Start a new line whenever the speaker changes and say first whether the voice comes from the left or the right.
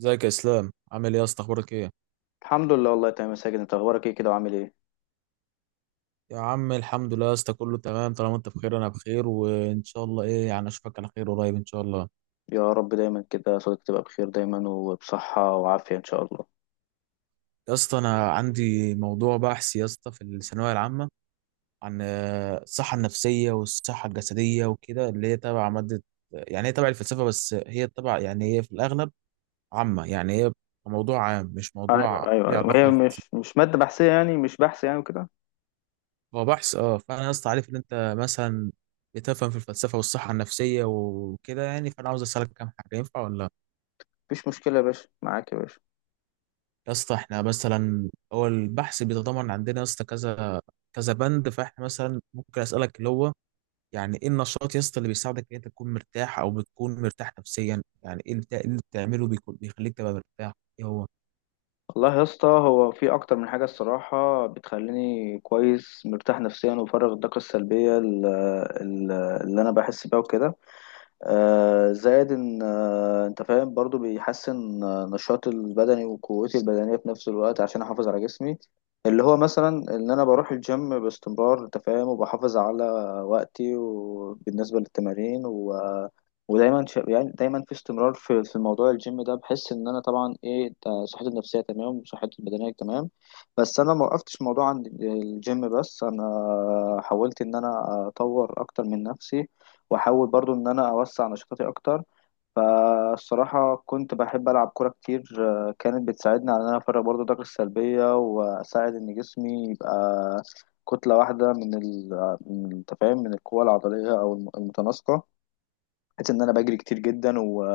right: ازيك يا اسلام، عامل ايه يا اسطى؟ اخبارك ايه؟
left: الحمد لله، والله تمام يا ساجد. انت اخبارك ايه كده وعامل ايه؟
right: يا عم الحمد لله يا اسطى، كله تمام. طالما انت بخير انا بخير، وان شاء الله ايه يعني اشوفك على خير قريب ان شاء الله.
left: يا رب دايما كده صوتك تبقى بخير دايما وبصحة وعافية ان شاء الله.
right: يا اسطى انا عندي موضوع بحث يا اسطى في الثانويه العامه عن الصحه النفسيه والصحه الجسديه وكده، اللي هي تبع ماده. يعني هي تبع الفلسفه، بس هي تبع يعني هي في الاغلب عامه، يعني هي موضوع عام مش
left: ايوه
right: موضوع
left: ايوه
right: ليه
left: ايوه، هي
right: علاقه.
left: مش مادة بحثية، يعني مش بحث يعني وكده.
right: هو بحث اه، فانا يا اسطى عارف ان انت مثلا بتفهم في الفلسفه والصحه النفسيه وكده، يعني فانا عاوز اسالك كام حاجه، ينفع ولا لا؟
left: مفيش مشكلة يا باشا، معاك يا باشا.
right: يا اسطى احنا مثلا هو البحث بيتضمن عندنا يا اسطى كذا كذا بند، فاحنا مثلا ممكن اسالك اللي هو يعني ايه النشاط يا اسطى اللي بيساعدك ان انت تكون مرتاح او بتكون مرتاح نفسيا؟ يعني ايه اللي اللي بتعمله بيكون بيخليك تبقى مرتاح؟ ايه هو؟
left: والله يا اسطى، هو في اكتر من حاجة الصراحة بتخليني كويس مرتاح نفسيا وبفرغ الطاقة السلبية ال- اللي انا بحس بيها وكده. زائد ان انت فاهم برضو بيحسن نشاطي البدني وقوتي البدنيه في نفس الوقت عشان احافظ على جسمي، اللي هو مثلا ان انا بروح الجيم باستمرار، انت فاهم، وبحافظ على وقتي وبالنسبه للتمارين ودايما يعني دايما في استمرار في موضوع الجيم ده. بحس ان انا طبعا ايه ده، صحتي النفسيه تمام وصحتي البدنيه تمام. بس انا ما وقفتش موضوع عند الجيم بس، انا حاولت ان انا اطور اكتر من نفسي واحاول برضو ان انا اوسع نشاطاتي اكتر. فالصراحة كنت بحب العب كورة كتير، كانت بتساعدني على ان انا افرغ برضو الطاقة السلبية واساعد ان جسمي يبقى كتلة واحدة من من التفاهم، من القوة العضلية او المتناسقة، بحيث ان انا بجري كتير جدا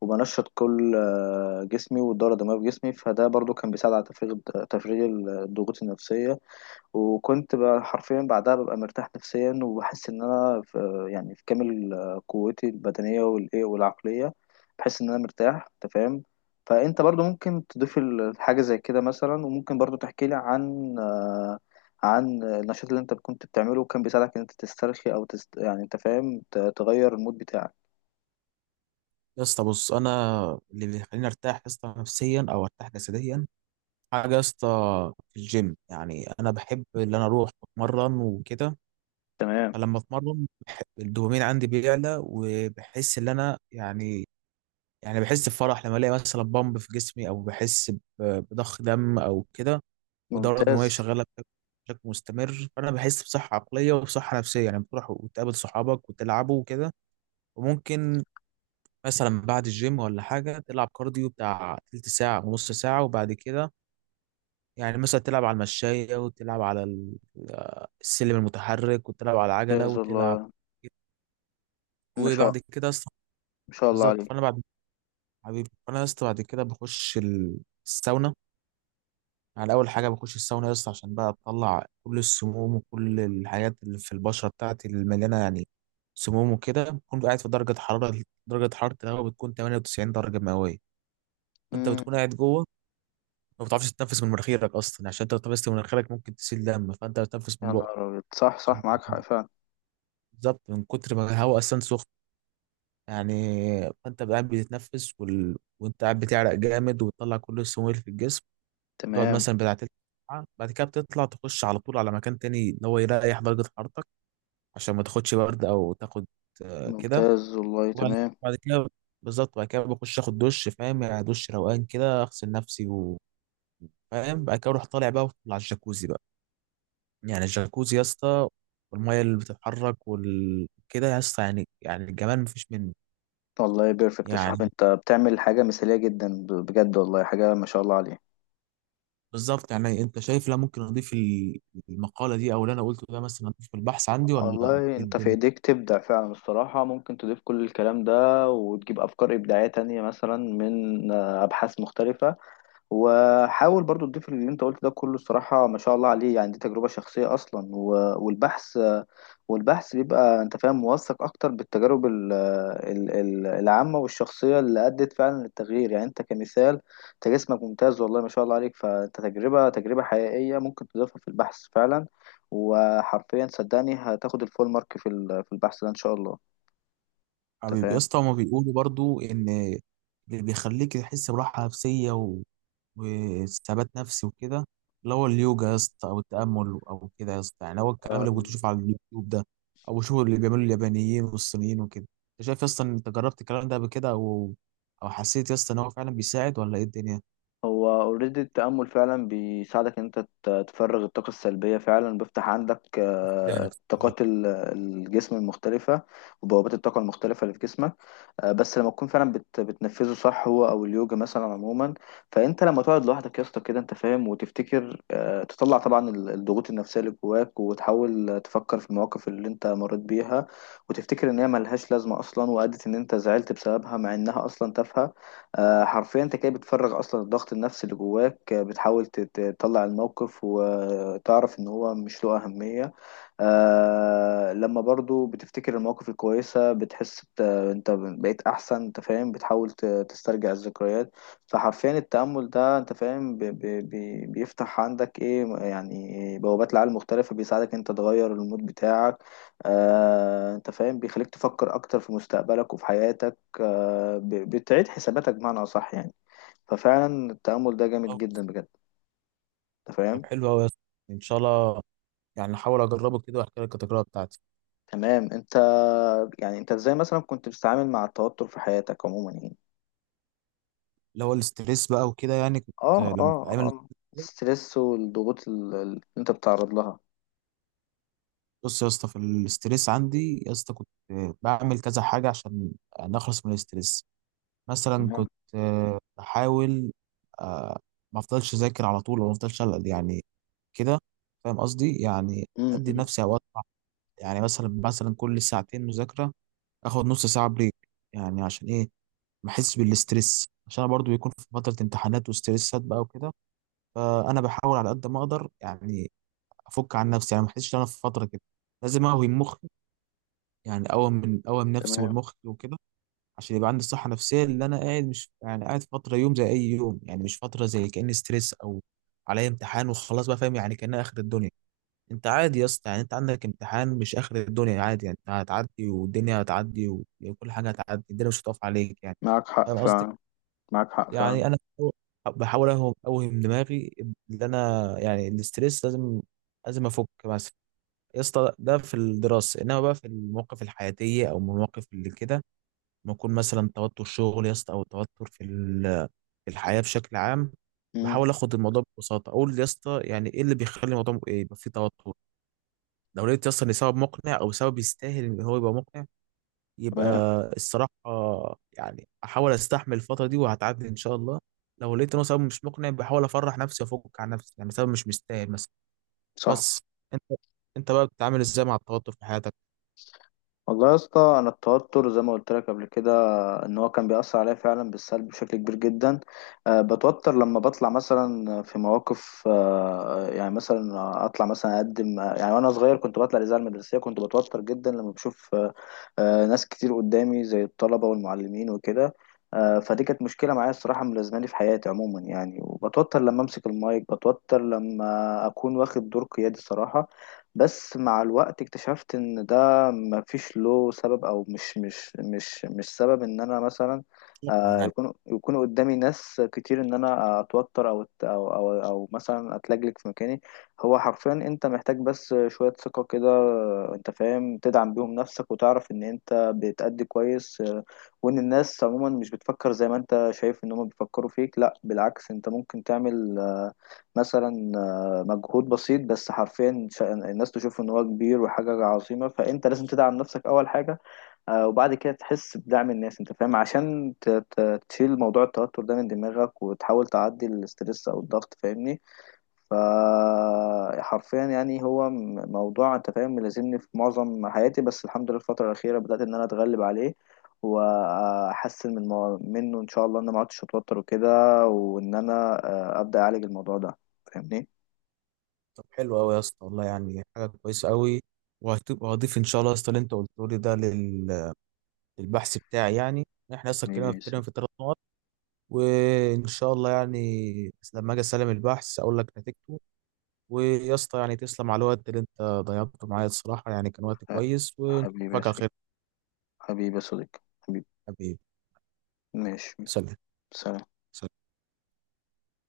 left: وبنشط كل جسمي والدورة الدموية في جسمي. فده برضو كان بيساعد على تفريغ الضغوط النفسية. وكنت بقى حرفيا بعدها ببقى مرتاح نفسيا وبحس ان انا في، يعني في كامل قوتي البدنيه والايه والعقليه، بحس ان انا مرتاح، انت فاهم. فانت برضو ممكن تضيف حاجه زي كده مثلا، وممكن برضو تحكي لي عن عن النشاط اللي انت كنت بتعمله وكان بيساعدك ان انت تسترخي او يعني انت فاهم، تغير المود بتاعك.
right: يا اسطى بص انا اللي بيخليني ارتاح يا اسطى نفسيا او ارتاح جسديا حاجة يا اسطى في الجيم. يعني أنا بحب إن أنا أروح أتمرن وكده.
left: تمام.
right: فلما أتمرن بحب الدوبامين عندي بيعلى، وبحس إن أنا يعني يعني بحس بفرح لما ألاقي مثلا بامب في جسمي، أو بحس بضخ دم أو كده، والدورة الدموية
left: ممتاز.
right: شغالة بشكل بشكل مستمر. فأنا بحس بصحة عقلية وبصحة نفسية. يعني بتروح وتقابل صحابك وتلعبوا وكده. وممكن مثلا بعد الجيم ولا حاجة تلعب كارديو بتاع تلت ساعة ونص ساعة، وبعد كده يعني مثلا تلعب على المشاية، وتلعب على السلم المتحرك، وتلعب على العجلة،
left: ممتاز
right: وتلعب
left: والله. ما شاء،
right: وبعد كده اصلا
left: ما شاء الله
right: بالظبط.
left: عليك.
right: فانا بعد حبيبي فانا يا اسطى بعد كده بخش الساونا. يعني اول حاجه بخش الساونا يا اسطى عشان بقى اطلع كل السموم وكل الحاجات اللي في البشره بتاعتي اللي مليانه يعني سموم وكده. بكون قاعد في درجه حراره، درجه حراره الهواء بتكون 98 درجه مئويه، فانت
left: امم.
right: بتكون قاعد جوه ما بتعرفش تتنفس من مناخيرك اصلا، عشان انت لو تنفست من مناخيرك ممكن تسيل دم، فانت بتنفس من
left: يا
right: بقك.
left: نهار ابيض، صح صح معاك حق فعلا.
right: بالظبط، من كتر ما الهواء اصلا سخن يعني. فانت قاعد بتتنفس وانت قاعد بتعرق جامد، وبتطلع كل السموم اللي في الجسم. بتقعد
left: تمام.
right: مثلا بتاع تلت ساعة، بعد كده بتطلع تخش على طول على مكان تاني ان هو يريح درجة حرارتك، عشان ما تاخدش برد او تاخد كده.
left: ممتاز والله.
right: وبعد
left: تمام.
right: بعد كده بالظبط، بعد كده بخش اخد دش، فاهم؟ يعني دش روقان كده، اغسل نفسي وفاهم. بعد كده اروح طالع بقى على الجاكوزي بقى. يعني الجاكوزي يا اسطى والميه اللي بتتحرك كده يا اسطى يعني يعني الجمال مفيش منه.
left: والله بيرفكت يا
right: يعني
left: صاحبي، انت بتعمل حاجة مثالية جدا، بجد والله حاجة ما شاء الله عليها.
right: بالظبط. يعني انت شايف لا ممكن اضيف المقاله دي او اللي انا قلته ده مثلا اضيف في البحث عندي ولا
left: والله
right: إيه
left: انت في
right: الدنيا؟
left: ايديك تبدع فعلا الصراحة، ممكن تضيف كل الكلام ده وتجيب افكار ابداعية تانية مثلا من ابحاث مختلفة. وحاول برضو تضيف اللي انت قلت ده كله، الصراحة ما شاء الله عليه، يعني دي تجربة شخصية أصلا. والبحث، والبحث بيبقى انت فاهم موثق أكتر بالتجارب العامة والشخصية اللي أدت فعلا للتغيير. يعني انت كمثال، انت جسمك ممتاز والله ما شاء الله عليك، فانت تجربة حقيقية ممكن تضيفها في البحث فعلا. وحرفيا صدقني هتاخد الفول مارك في البحث ده إن شاء الله. انت
right: حبيبي يا اسطى، هما بيقولوا برضو ان اللي بيخليك تحس براحه نفسيه وثبات نفسي وكده اللي هو اليوجا يا اسطى او التامل او كده يا اسطى، يعني هو الكلام اللي كنت
left: فاهم.
right: بشوفه على اليوتيوب ده، او بشوفه اللي بيعملوا اليابانيين والصينيين وكده. انت شايف يا اسطى ان انت جربت الكلام ده قبل كده، او او حسيت يا اسطى ان هو فعلا بيساعد ولا ايه الدنيا؟
left: هو اوريدي التأمل فعلا بيساعدك ان انت تفرغ الطاقة السلبية، فعلا بيفتح عندك طاقات الجسم المختلفة وبوابات الطاقة المختلفة اللي في جسمك. بس لما تكون فعلا بتنفذه صح، هو او اليوجا مثلا عموما. فانت لما تقعد لوحدك يا اسطى كده، انت فاهم، وتفتكر، تطلع طبعا الضغوط النفسية اللي جواك، وتحاول تفكر في المواقف اللي انت مريت بيها وتفتكر ان هي ملهاش لازمة اصلا، وادت ان انت زعلت بسببها مع انها اصلا تافهة. حرفيا انت كده بتفرغ اصلا الضغط النفسي اللي جواك، بتحاول تطلع الموقف وتعرف ان هو مش له اهمية. آه، لما برضو بتفتكر المواقف الكويسة بتحس انت بقيت احسن، انت فاهم، بتحاول تسترجع الذكريات. فحرفيا التأمل ده انت فاهم ب... بيفتح عندك ايه يعني، بوابات لعالم مختلفة، بيساعدك انت تغير المود بتاعك. آه انت فاهم، بيخليك تفكر اكتر في مستقبلك وفي حياتك. بتعيد حساباتك بمعنى أصح يعني. ففعلا التأمل ده جامد
right: طب
left: جدا بجد. أنت
right: طب
left: فاهم.
right: حلو قوي يا اسطى، ان شاء الله يعني هحاول اجربه كده واحكي لك التجربه بتاعتي.
left: تمام. أنت، يعني أنت إزاي مثلا كنت بتتعامل مع التوتر في حياتك عموما يعني؟
right: اللي هو الاستريس بقى وكده، يعني كنت
left: آه
right: لما في
left: آه
right: ايام
left: آه الستريس والضغوط اللي أنت بتتعرض لها.
right: بص يا اسطى، في الاستريس عندي يا اسطى كنت بعمل كذا حاجه عشان نخلص من الاستريس. مثلا
left: تمام.
right: كنت بحاول آه، ما افضلش اذاكر على طول، وما افضلش أقعد يعني كده، فاهم قصدي؟ يعني ادي
left: م.
right: نفسي اوقات، يعني مثلا كل ساعتين مذاكره اخد نص ساعه بريك، يعني عشان ايه؟ ما احسش بالاستريس، عشان أنا برضو بيكون في فتره امتحانات وستريسات بقى وكده. فانا بحاول على قد ما اقدر يعني افك عن نفسي، يعني ما احسش ان انا في فتره كده لازم اقوي المخ. يعني اقوي من نفسي
left: تمام.
right: والمخ وكده، عشان يبقى عندي صحه نفسيه اللي انا قاعد مش يعني قاعد فتره يوم زي اي يوم، يعني مش فتره زي كاني ستريس او عليا امتحان وخلاص بقى، فاهم؟ يعني كانها اخر الدنيا. انت عادي يا اسطى، يعني انت عندك امتحان مش اخر الدنيا، عادي، يعني انت هتعدي والدنيا هتعدي وكل حاجه هتعدي، الدنيا مش هتقف عليك يعني،
left: معاك حق
right: فاهم قصدي؟
left: فعلا. معاك حق فعلا.
right: يعني انا بحاول اوهم دماغي ان انا يعني الاستريس لازم لازم افك مثلا. يا اسطى ده في الدراسه، انما بقى في المواقف الحياتيه او المواقف اللي كده، ما يكون مثلا توتر شغل يا اسطى او توتر في في الحياه بشكل عام،
left: م-.
right: بحاول اخد الموضوع ببساطه. اقول يا اسطى يعني ايه اللي بيخلي الموضوع م- إيه يبقى فيه توتر؟ لو لقيت يا اسطى ان سبب مقنع او سبب يستاهل ان هو يبقى مقنع، يبقى
left: تمام.
right: الصراحة يعني أحاول أستحمل الفترة دي وهتعدي إن شاء الله. لو لقيت إن هو سبب مش مقنع بحاول أفرح نفسي وأفك عن نفسي، يعني سبب مش مستاهل مثلا.
left: صح.
right: بس أنت بقى بتتعامل إزاي مع التوتر في حياتك
left: والله يا اسطى، أنا التوتر زي ما قلت لك قبل كده، ان هو كان بيأثر عليا فعلا بالسلب بشكل كبير جدا. بتوتر لما بطلع مثلا في مواقف، يعني مثلا اطلع مثلا اقدم، يعني وانا صغير كنت بطلع الاذاعه المدرسيه، كنت بتوتر جدا لما بشوف ناس كتير قدامي زي الطلبه والمعلمين وكده. فدي كانت مشكله معايا الصراحه ملازماني في حياتي عموما يعني، وبتوتر لما امسك المايك، بتوتر لما اكون واخد دور قيادي صراحه. بس مع الوقت اكتشفت ان ده مفيش له سبب، او مش سبب ان انا مثلا
right: يعني؟
left: يكون قدامي ناس كتير ان انا اتوتر او أو مثلا اتلجلج في مكاني. هو حرفيا انت محتاج بس شوية ثقة كده، انت فاهم، تدعم بيهم نفسك وتعرف ان انت بتأدي كويس، وان الناس عموما مش بتفكر زي ما انت شايف ان هم بيفكروا فيك، لا بالعكس. انت ممكن تعمل مثلا مجهود بسيط بس حرفيا الناس تشوف ان هو كبير وحاجة عظيمة، فانت لازم تدعم نفسك اول حاجة. وبعد كده تحس بدعم الناس، انت فاهم، عشان تشيل موضوع التوتر ده من دماغك وتحاول تعدي الاسترس او الضغط، فاهمني؟ فحرفيا يعني هو موضوع انت فاهم ملازمني في معظم حياتي، بس الحمد لله الفترة الأخيرة بدأت ان انا اتغلب عليه واحسن منه، ان شاء الله ان انا ما عدتش اتوتر وكده، وان انا ابدا اعالج الموضوع ده، فاهمني.
right: طب حلو أوي يا اسطى، والله يعني حاجة كويسة أوي. وهضيف إن شاء الله يا اسطى اللي أنت قلته لي ده للبحث بتاعي يعني. إحنا أصلا اتكلمنا في تقريباً
left: ماشي.
right: في 3 نقط، وإن شاء الله يعني لما أجي أسلم البحث أقول لك نتيجته. ويا اسطى يعني تسلم على الوقت اللي انت ضيعته معايا، الصراحة يعني كان وقت
left: أه،
right: كويس، ونشوفك
left: حبيبي يا
right: على
left: سيدي.
right: خير.
left: حبيبي يا صديقي. حبيبي.
right: حبيبي.
left: ماشي.
right: سلام.
left: سلام.
right: سلام.